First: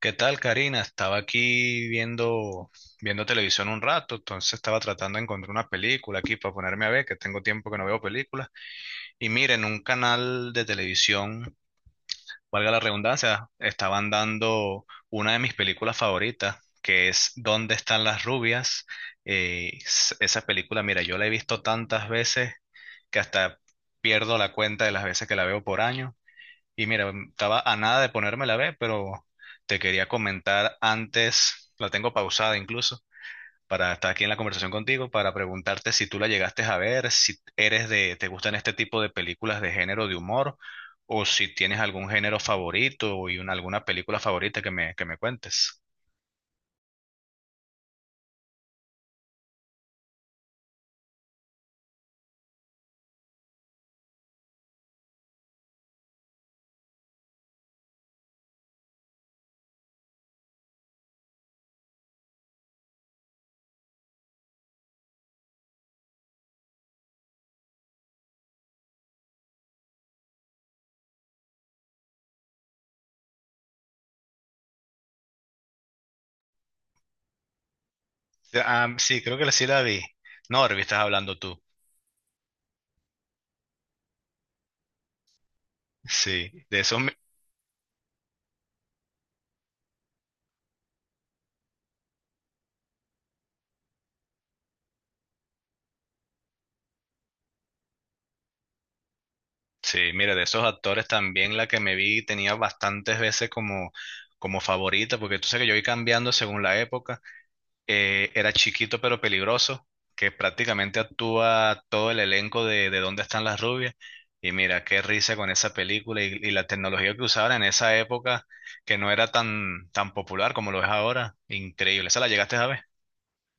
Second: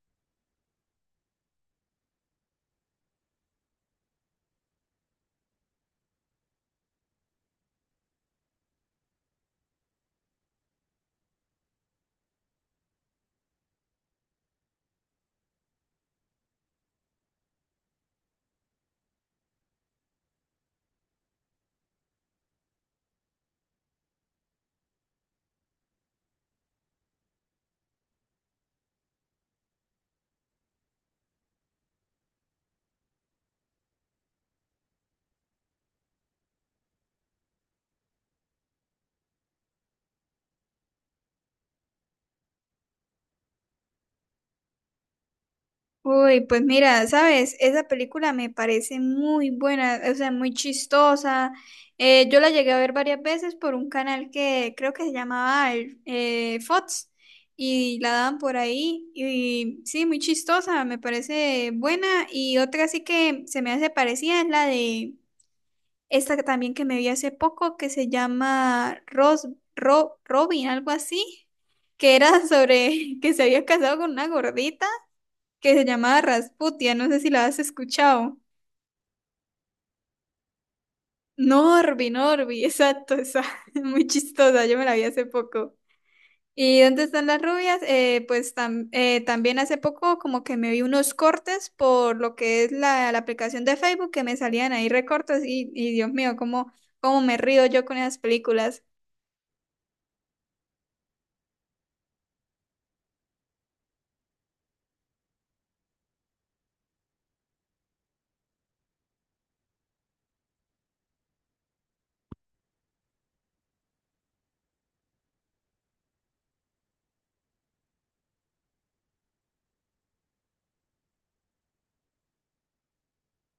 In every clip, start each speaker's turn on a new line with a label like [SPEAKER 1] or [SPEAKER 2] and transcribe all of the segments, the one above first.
[SPEAKER 1] ¿Qué tal, Karina? Estaba aquí viendo televisión un rato, entonces estaba tratando de encontrar una película aquí para ponerme a ver, que tengo tiempo que no veo películas. Y miren, un canal de televisión, valga la redundancia, estaban dando una de mis películas favoritas, que es ¿Dónde están las rubias? Esa película, mira, yo la he visto tantas veces que hasta pierdo la cuenta de las veces que la veo por año. Y mira, estaba a nada de ponerme la B, pero te quería comentar antes, la tengo pausada incluso, para estar aquí en la conversación contigo, para preguntarte si tú la llegaste a ver, si eres de, te gustan este tipo de películas de género de humor, o si tienes algún género favorito y alguna película favorita que me cuentes.
[SPEAKER 2] Uy, pues mira, sabes, esa película me parece muy buena, o sea, muy chistosa. Yo la llegué a ver varias veces por un canal que creo que se llamaba Fox y la daban por ahí. Y sí, muy chistosa, me parece buena. Y otra sí que se me hace parecida es la de esta que también que me vi hace poco que se llama Robin, algo así, que era sobre que se había casado con una gordita que se llamaba Rasputia, no sé si la has escuchado.
[SPEAKER 1] Ah, sí, creo que sí la vi. Norby, estás hablando tú.
[SPEAKER 2] Norby, exacto, esa, muy chistosa, yo me la vi hace poco.
[SPEAKER 1] Sí, de
[SPEAKER 2] ¿Y
[SPEAKER 1] eso.
[SPEAKER 2] dónde están las rubias? También hace poco como que me vi unos cortes por lo que es la aplicación de Facebook que me salían ahí recortes y Dios mío, cómo me río yo con esas películas.
[SPEAKER 1] Sí, mira, de esos actores también la que me vi tenía bastantes veces como favorita, porque tú sabes que yo voy cambiando según la época. Era chiquito pero peligroso, que prácticamente actúa todo el elenco de Dónde están las rubias. Y mira, qué risa con esa película y la tecnología que usaban en esa época, que no era tan popular como lo es ahora. Increíble. ¿Esa la llegaste a ver?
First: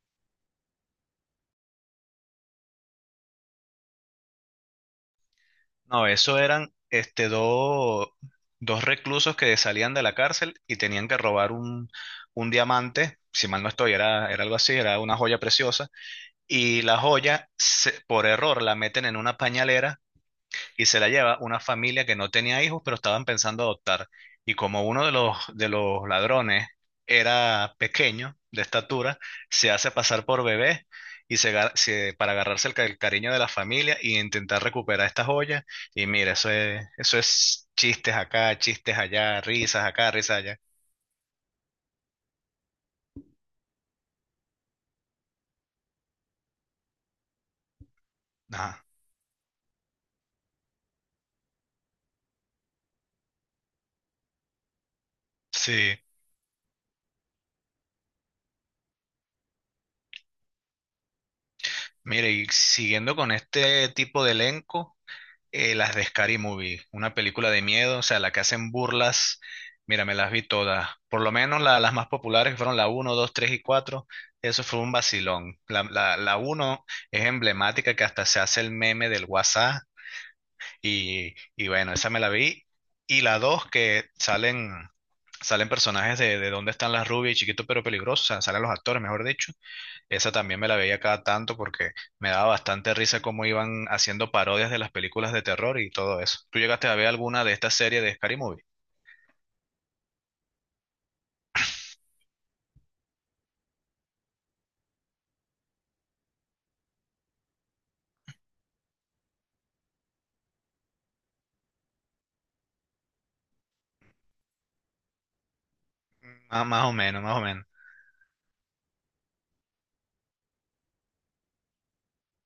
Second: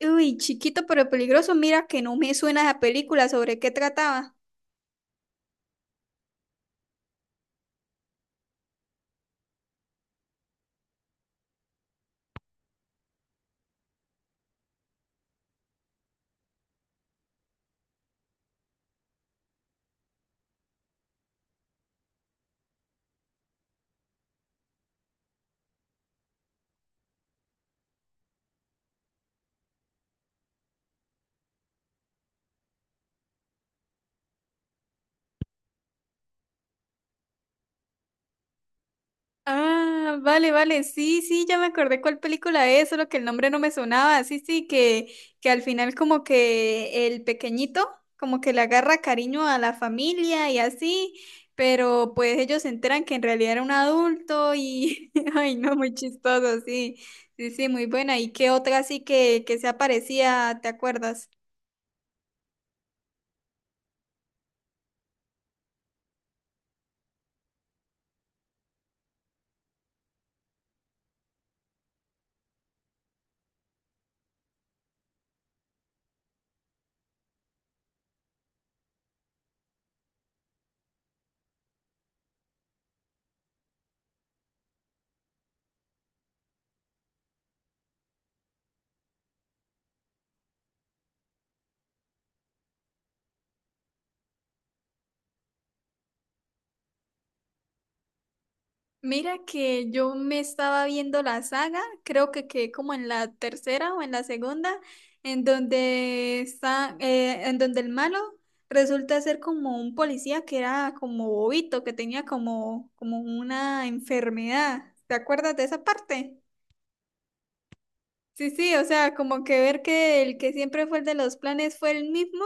[SPEAKER 2] Uy, chiquito pero peligroso, mira que no me suena esa película, ¿sobre qué trataba?
[SPEAKER 1] No, eso eran dos reclusos que salían de la cárcel y tenían que robar un diamante, si mal no estoy, era algo así, era una joya preciosa, y la joya, por error, la meten en una pañalera y se la lleva una familia que no tenía hijos, pero estaban pensando adoptar. Y como uno de los ladrones era pequeño, de estatura, se hace pasar por bebé y para agarrarse el cariño de la familia y intentar recuperar estas joyas. Y mira, eso es chistes acá, chistes allá, risas acá,
[SPEAKER 2] Ah,
[SPEAKER 1] risas
[SPEAKER 2] vale,
[SPEAKER 1] allá.
[SPEAKER 2] vale, sí, sí, ya me acordé cuál película es, solo que el nombre no me sonaba, sí, sí, que al final como que el pequeñito como que le
[SPEAKER 1] Ajá.
[SPEAKER 2] agarra cariño a la familia y así, pero pues ellos se enteran que en realidad era un adulto y, ay, no, muy
[SPEAKER 1] Sí.
[SPEAKER 2] chistoso, sí, sí, sí, muy buena. ¿Y qué otra así que se aparecía, te acuerdas?
[SPEAKER 1] Mire, y siguiendo con este tipo de elenco. Las de Scary Movie, una película de miedo, o sea, la que hacen burlas. Mira, me las vi todas. Por lo menos las más populares que fueron la uno 2 3 y cuatro. Eso fue un vacilón. La uno es emblemática que hasta se hace el meme del WhatsApp. Y bueno, esa me la vi. Y la dos, que salen personajes de Dónde están las rubias y Chiquito pero peligroso, o sea, salen los actores, mejor dicho. Esa también me la veía cada tanto porque me daba bastante risa cómo iban haciendo parodias de las películas de terror y todo eso. ¿Tú llegaste a ver alguna de estas series de Scary Movie?
[SPEAKER 2] Mira que yo me estaba viendo la saga, creo que quedé como en la tercera o en la segunda, en donde el malo resulta ser como un policía que era como bobito, que tenía como, como una enfermedad. ¿Te acuerdas de esa parte?
[SPEAKER 1] Ah, más o menos, más o menos.
[SPEAKER 2] Sí, sí, o sea, como que ver que el que siempre fue el de los planes fue el mismo,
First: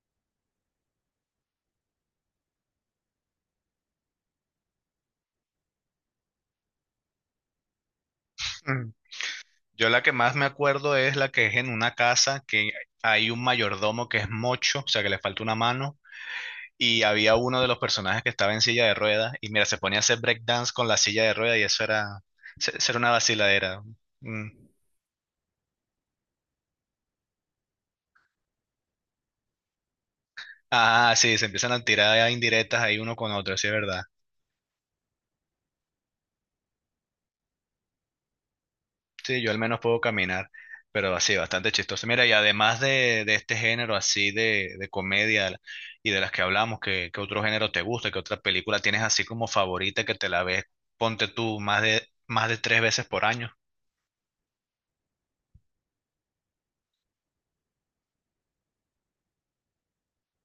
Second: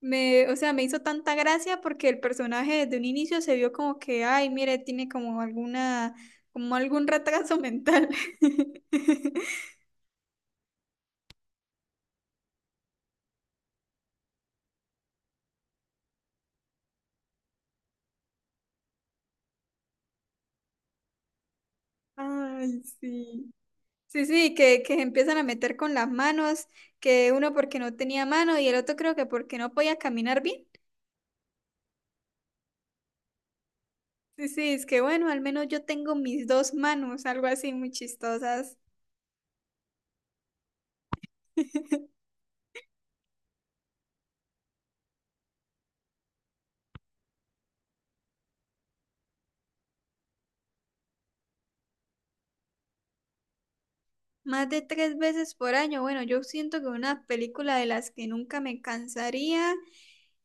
[SPEAKER 2] me, o sea, me hizo tanta gracia porque el personaje desde un inicio se vio como que, ay, mire, tiene como alguna, como algún retraso mental.
[SPEAKER 1] Mm. Yo la que más me acuerdo es la que es en una casa que hay un mayordomo que es mocho, o sea que le falta una mano, y había uno de los personajes que estaba en silla de ruedas, y mira, se ponía a hacer breakdance con la silla de ruedas y eso era,
[SPEAKER 2] Ay,
[SPEAKER 1] eso era una
[SPEAKER 2] sí.
[SPEAKER 1] vaciladera.
[SPEAKER 2] Sí,
[SPEAKER 1] Mm.
[SPEAKER 2] sí, que se empiezan a meter con las manos, que uno porque no tenía mano y el otro creo que porque no podía caminar bien.
[SPEAKER 1] Ah, sí, se empiezan a tirar indirectas ahí uno con otro, sí es verdad.
[SPEAKER 2] Sí, sí, es que bueno, al menos yo tengo mis dos manos, algo así muy chistosas.
[SPEAKER 1] Sí, yo al menos puedo caminar, pero así, bastante chistoso. Mira, y además de este género así de comedia y de las que hablamos, ¿qué, qué otro género te gusta? ¿Qué otra película tienes así como favorita que te la ves, ponte tú, más de tres veces por año?
[SPEAKER 2] Más de tres veces por año. Bueno, yo siento que una película de las que nunca me cansaría.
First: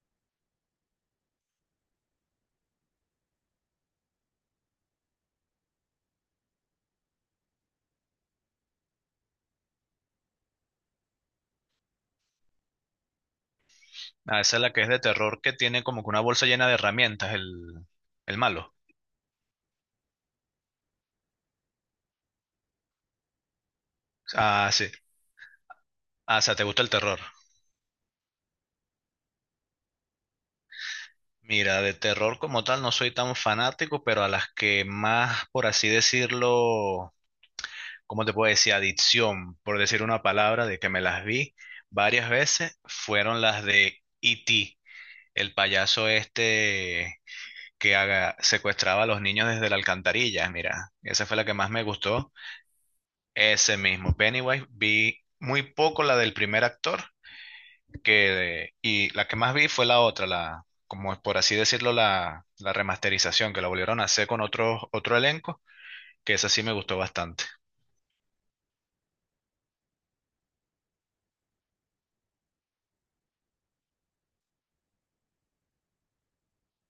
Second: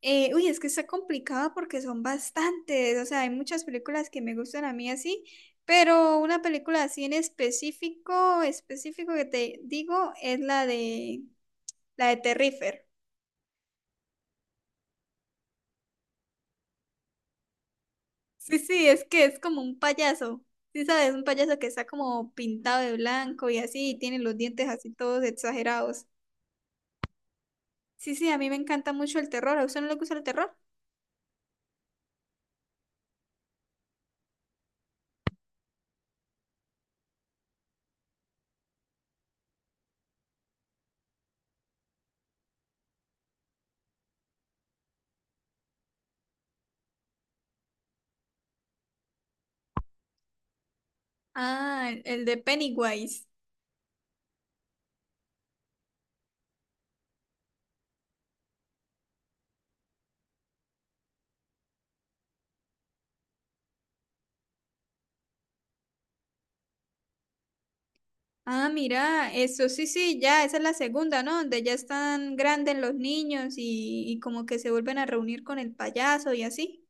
[SPEAKER 2] Es que está complicado porque son bastantes. O sea, hay muchas películas que me gustan a mí así, pero una película así en específico, específico que te digo, es la de Terrifier.
[SPEAKER 1] Ah, esa es la que es de terror, que tiene como que una bolsa llena de herramientas, el
[SPEAKER 2] Sí,
[SPEAKER 1] malo.
[SPEAKER 2] sí, es que es como un payaso. Sí, sabes, un payaso que está como pintado de blanco y así, y tiene los dientes
[SPEAKER 1] Ah,
[SPEAKER 2] así
[SPEAKER 1] sí.
[SPEAKER 2] todos exagerados.
[SPEAKER 1] Ah, o sea, ¿te gusta el terror?
[SPEAKER 2] Sí, sí, a mí me encanta mucho el terror. ¿A usted no le gusta el terror?
[SPEAKER 1] Mira, de terror como tal no soy tan fanático, pero a las que más, por así decirlo, ¿cómo te puedo decir? Adicción, por decir una palabra, de que me las vi varias veces, fueron las de E.T., el payaso este que secuestraba a los niños desde la alcantarilla. Mira, esa fue la que más me
[SPEAKER 2] Ah, el
[SPEAKER 1] gustó.
[SPEAKER 2] de Pennywise.
[SPEAKER 1] Ese mismo, Pennywise, vi muy poco la del primer actor, y la que más vi fue la otra, como es por así decirlo, la remasterización, que la volvieron a hacer con otro elenco, que esa sí me gustó bastante.
[SPEAKER 2] Ah, mira, eso sí, sí, ya, esa es la segunda, ¿no? Donde ya están grandes los niños y como que se vuelven a reunir con el payaso y así.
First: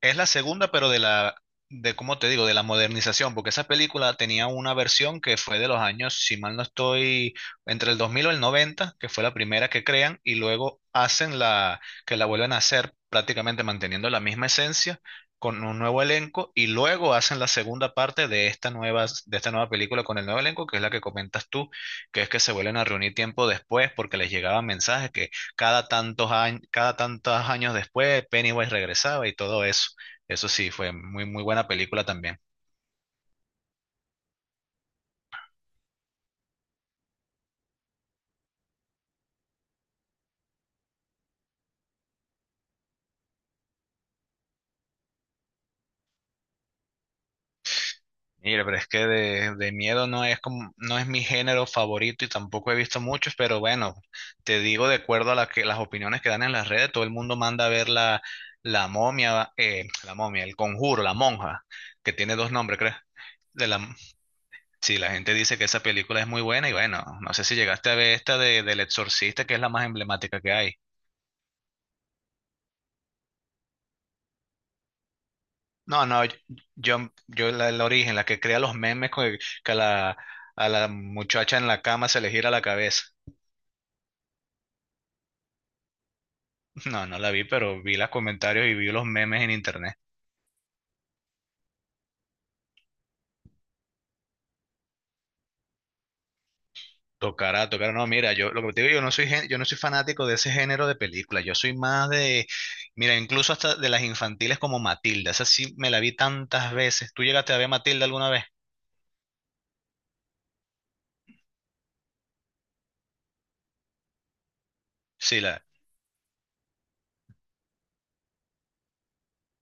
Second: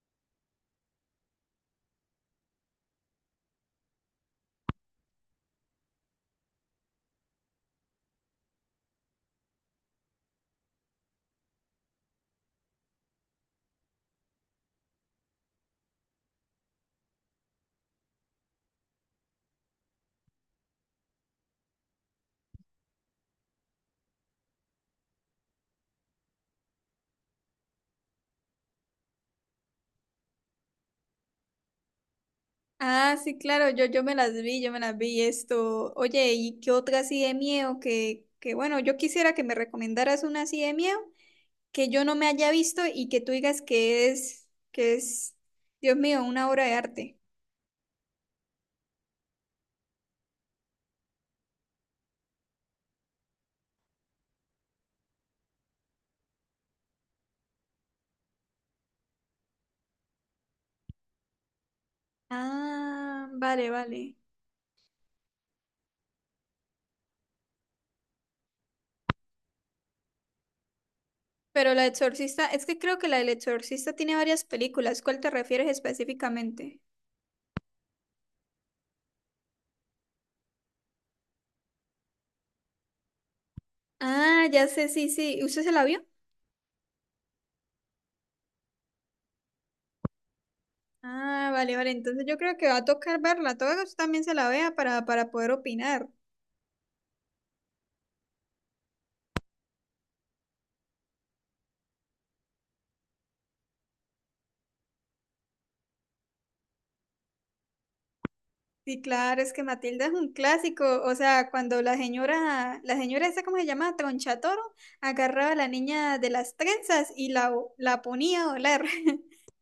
[SPEAKER 1] Es la segunda, pero de cómo te digo, de la modernización, porque esa película tenía una versión que fue de los años, si mal no estoy, entre el 2000 o el 90 que fue la primera que crean, y luego hacen que la vuelven a hacer prácticamente manteniendo la misma esencia, con un nuevo elenco, y luego hacen la segunda parte de esta nueva película con el nuevo elenco, que es la que comentas tú, que es que se vuelven a reunir tiempo después porque les llegaban mensajes que cada tantos años después Pennywise regresaba y todo eso. Eso sí, fue muy, muy buena película también.
[SPEAKER 2] Ah, sí, claro, yo me las vi, yo me las vi esto. Oye, ¿y qué otra así de miedo? Que bueno, yo quisiera que me recomendaras una así de miedo que yo no me haya visto y que tú digas que que es, Dios mío, una obra de arte.
[SPEAKER 1] Mira, pero es que de miedo no es como, no es mi género favorito y tampoco he visto muchos, pero bueno, te digo de acuerdo a las opiniones que dan en las redes, todo el mundo manda a ver la momia, el conjuro, la monja, que tiene dos nombres, ¿crees?
[SPEAKER 2] Ah,
[SPEAKER 1] De
[SPEAKER 2] vale,
[SPEAKER 1] la,
[SPEAKER 2] vale.
[SPEAKER 1] sí, la gente dice que esa película es muy buena y bueno, no sé si llegaste a ver esta del Exorcista, que es la más emblemática que hay.
[SPEAKER 2] Pero La Exorcista, es que creo que la del Exorcista tiene varias películas. ¿Cuál te refieres
[SPEAKER 1] No, no, yo,
[SPEAKER 2] específicamente?
[SPEAKER 1] yo, yo el origen, la que crea los memes con que a a la muchacha en la cama se le gira la cabeza.
[SPEAKER 2] Ah, ya sé, sí, sí. ¿Usted se la vio?
[SPEAKER 1] No, no la vi, pero vi los comentarios y vi los memes en internet.
[SPEAKER 2] Ah, vale, vale. Entonces yo creo que va a tocar verla. Todo que usted también se la vea para poder opinar.
[SPEAKER 1] Tocará, tocará. No, mira, yo lo que te digo, yo no soy fanático de ese género de películas. Yo soy más de, mira, incluso hasta de las infantiles como Matilda. Esa sí me la vi tantas veces. ¿Tú llegaste a ver Matilda alguna vez?
[SPEAKER 2] Sí, claro, es que Matilda es un clásico. O sea, cuando la señora esa, ¿cómo se llama? Tronchatoro,
[SPEAKER 1] Sí,
[SPEAKER 2] agarraba a la niña de las trenzas la ponía a volar.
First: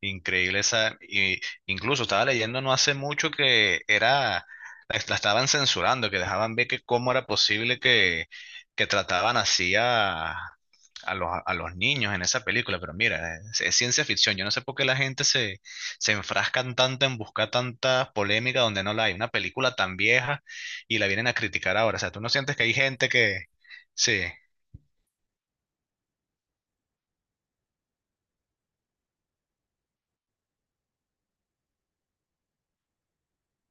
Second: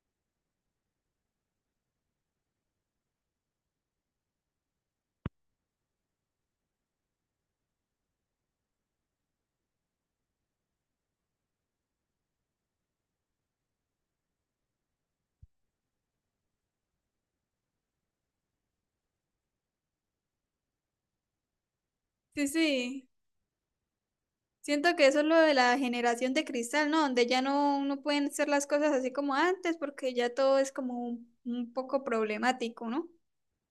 [SPEAKER 1] increíble esa, y incluso estaba leyendo no hace mucho que era, la estaban censurando, que dejaban ver que cómo era posible que trataban así a, a los niños en esa película, pero mira, es ciencia ficción, yo no sé por qué la gente se, se enfrascan tanto en buscar tanta polémica donde no la hay, una película tan vieja y la vienen a criticar ahora, o sea, tú no
[SPEAKER 2] Sí,
[SPEAKER 1] sientes que hay
[SPEAKER 2] sí.
[SPEAKER 1] gente que, sí.
[SPEAKER 2] Siento que eso es lo de la generación de cristal, ¿no? Donde ya no pueden hacer las cosas así como antes, porque ya todo es como un poco problemático, ¿no?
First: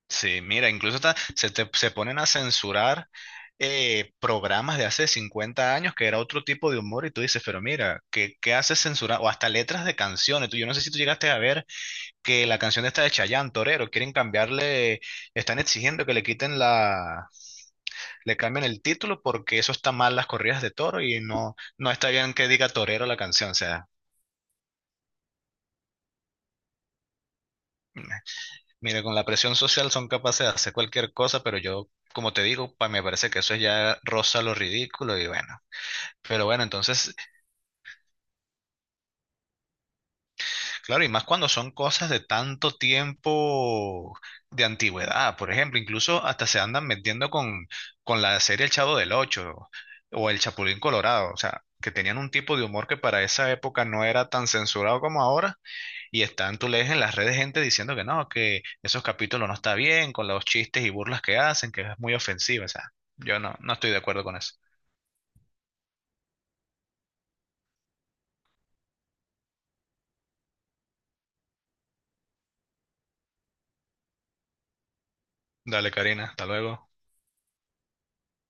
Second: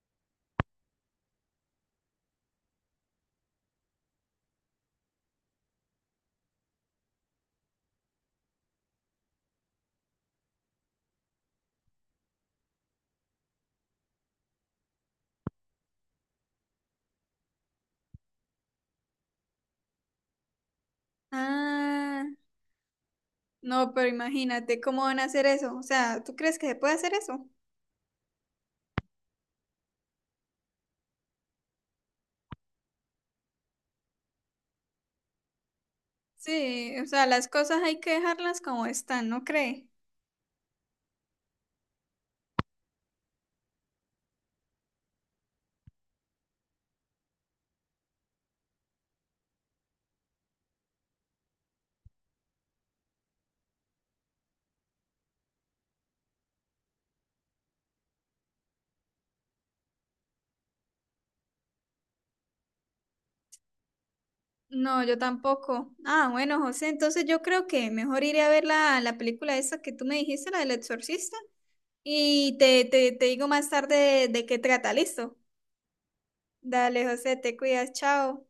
[SPEAKER 1] Sí, mira, incluso se ponen a censurar programas de hace 50 años que era otro tipo de humor y tú dices, pero mira, ¿qué, qué haces censurar? O hasta letras de canciones. Tú, yo no sé si tú llegaste a ver que la canción esta de Chayanne, Torero, quieren cambiarle, están exigiendo que le quiten le cambien el título porque eso está mal las corridas de toro y no, no está
[SPEAKER 2] Ah,
[SPEAKER 1] bien que diga Torero la canción. O sea,
[SPEAKER 2] no, pero imagínate cómo van a hacer eso. O sea, ¿tú crees que se puede hacer eso?
[SPEAKER 1] mira, con la presión social son capaces de hacer cualquier cosa, pero yo, como te digo, pa, me parece que eso ya roza lo ridículo y bueno. Pero bueno,
[SPEAKER 2] Sí, o
[SPEAKER 1] entonces,
[SPEAKER 2] sea, las cosas hay que dejarlas como están, ¿no cree?
[SPEAKER 1] claro, y más cuando son cosas de tanto tiempo de antigüedad, por ejemplo, incluso hasta se andan metiendo con la serie El Chavo del Ocho o El Chapulín Colorado, o sea, que tenían un tipo de humor que para esa época no era tan censurado como ahora, y están, tú lees en las redes gente diciendo que no, que esos capítulos no está bien, con los chistes y burlas que hacen, que es muy ofensivo, o sea, yo no, no estoy de acuerdo con eso.
[SPEAKER 2] No, yo tampoco. Ah, bueno, José, entonces yo creo que mejor iré a ver la película esa que tú me dijiste, la del exorcista, y te digo más tarde de qué trata, ¿listo?
[SPEAKER 1] Dale, Karina, hasta luego.
[SPEAKER 2] Dale, José, te cuidas, chao.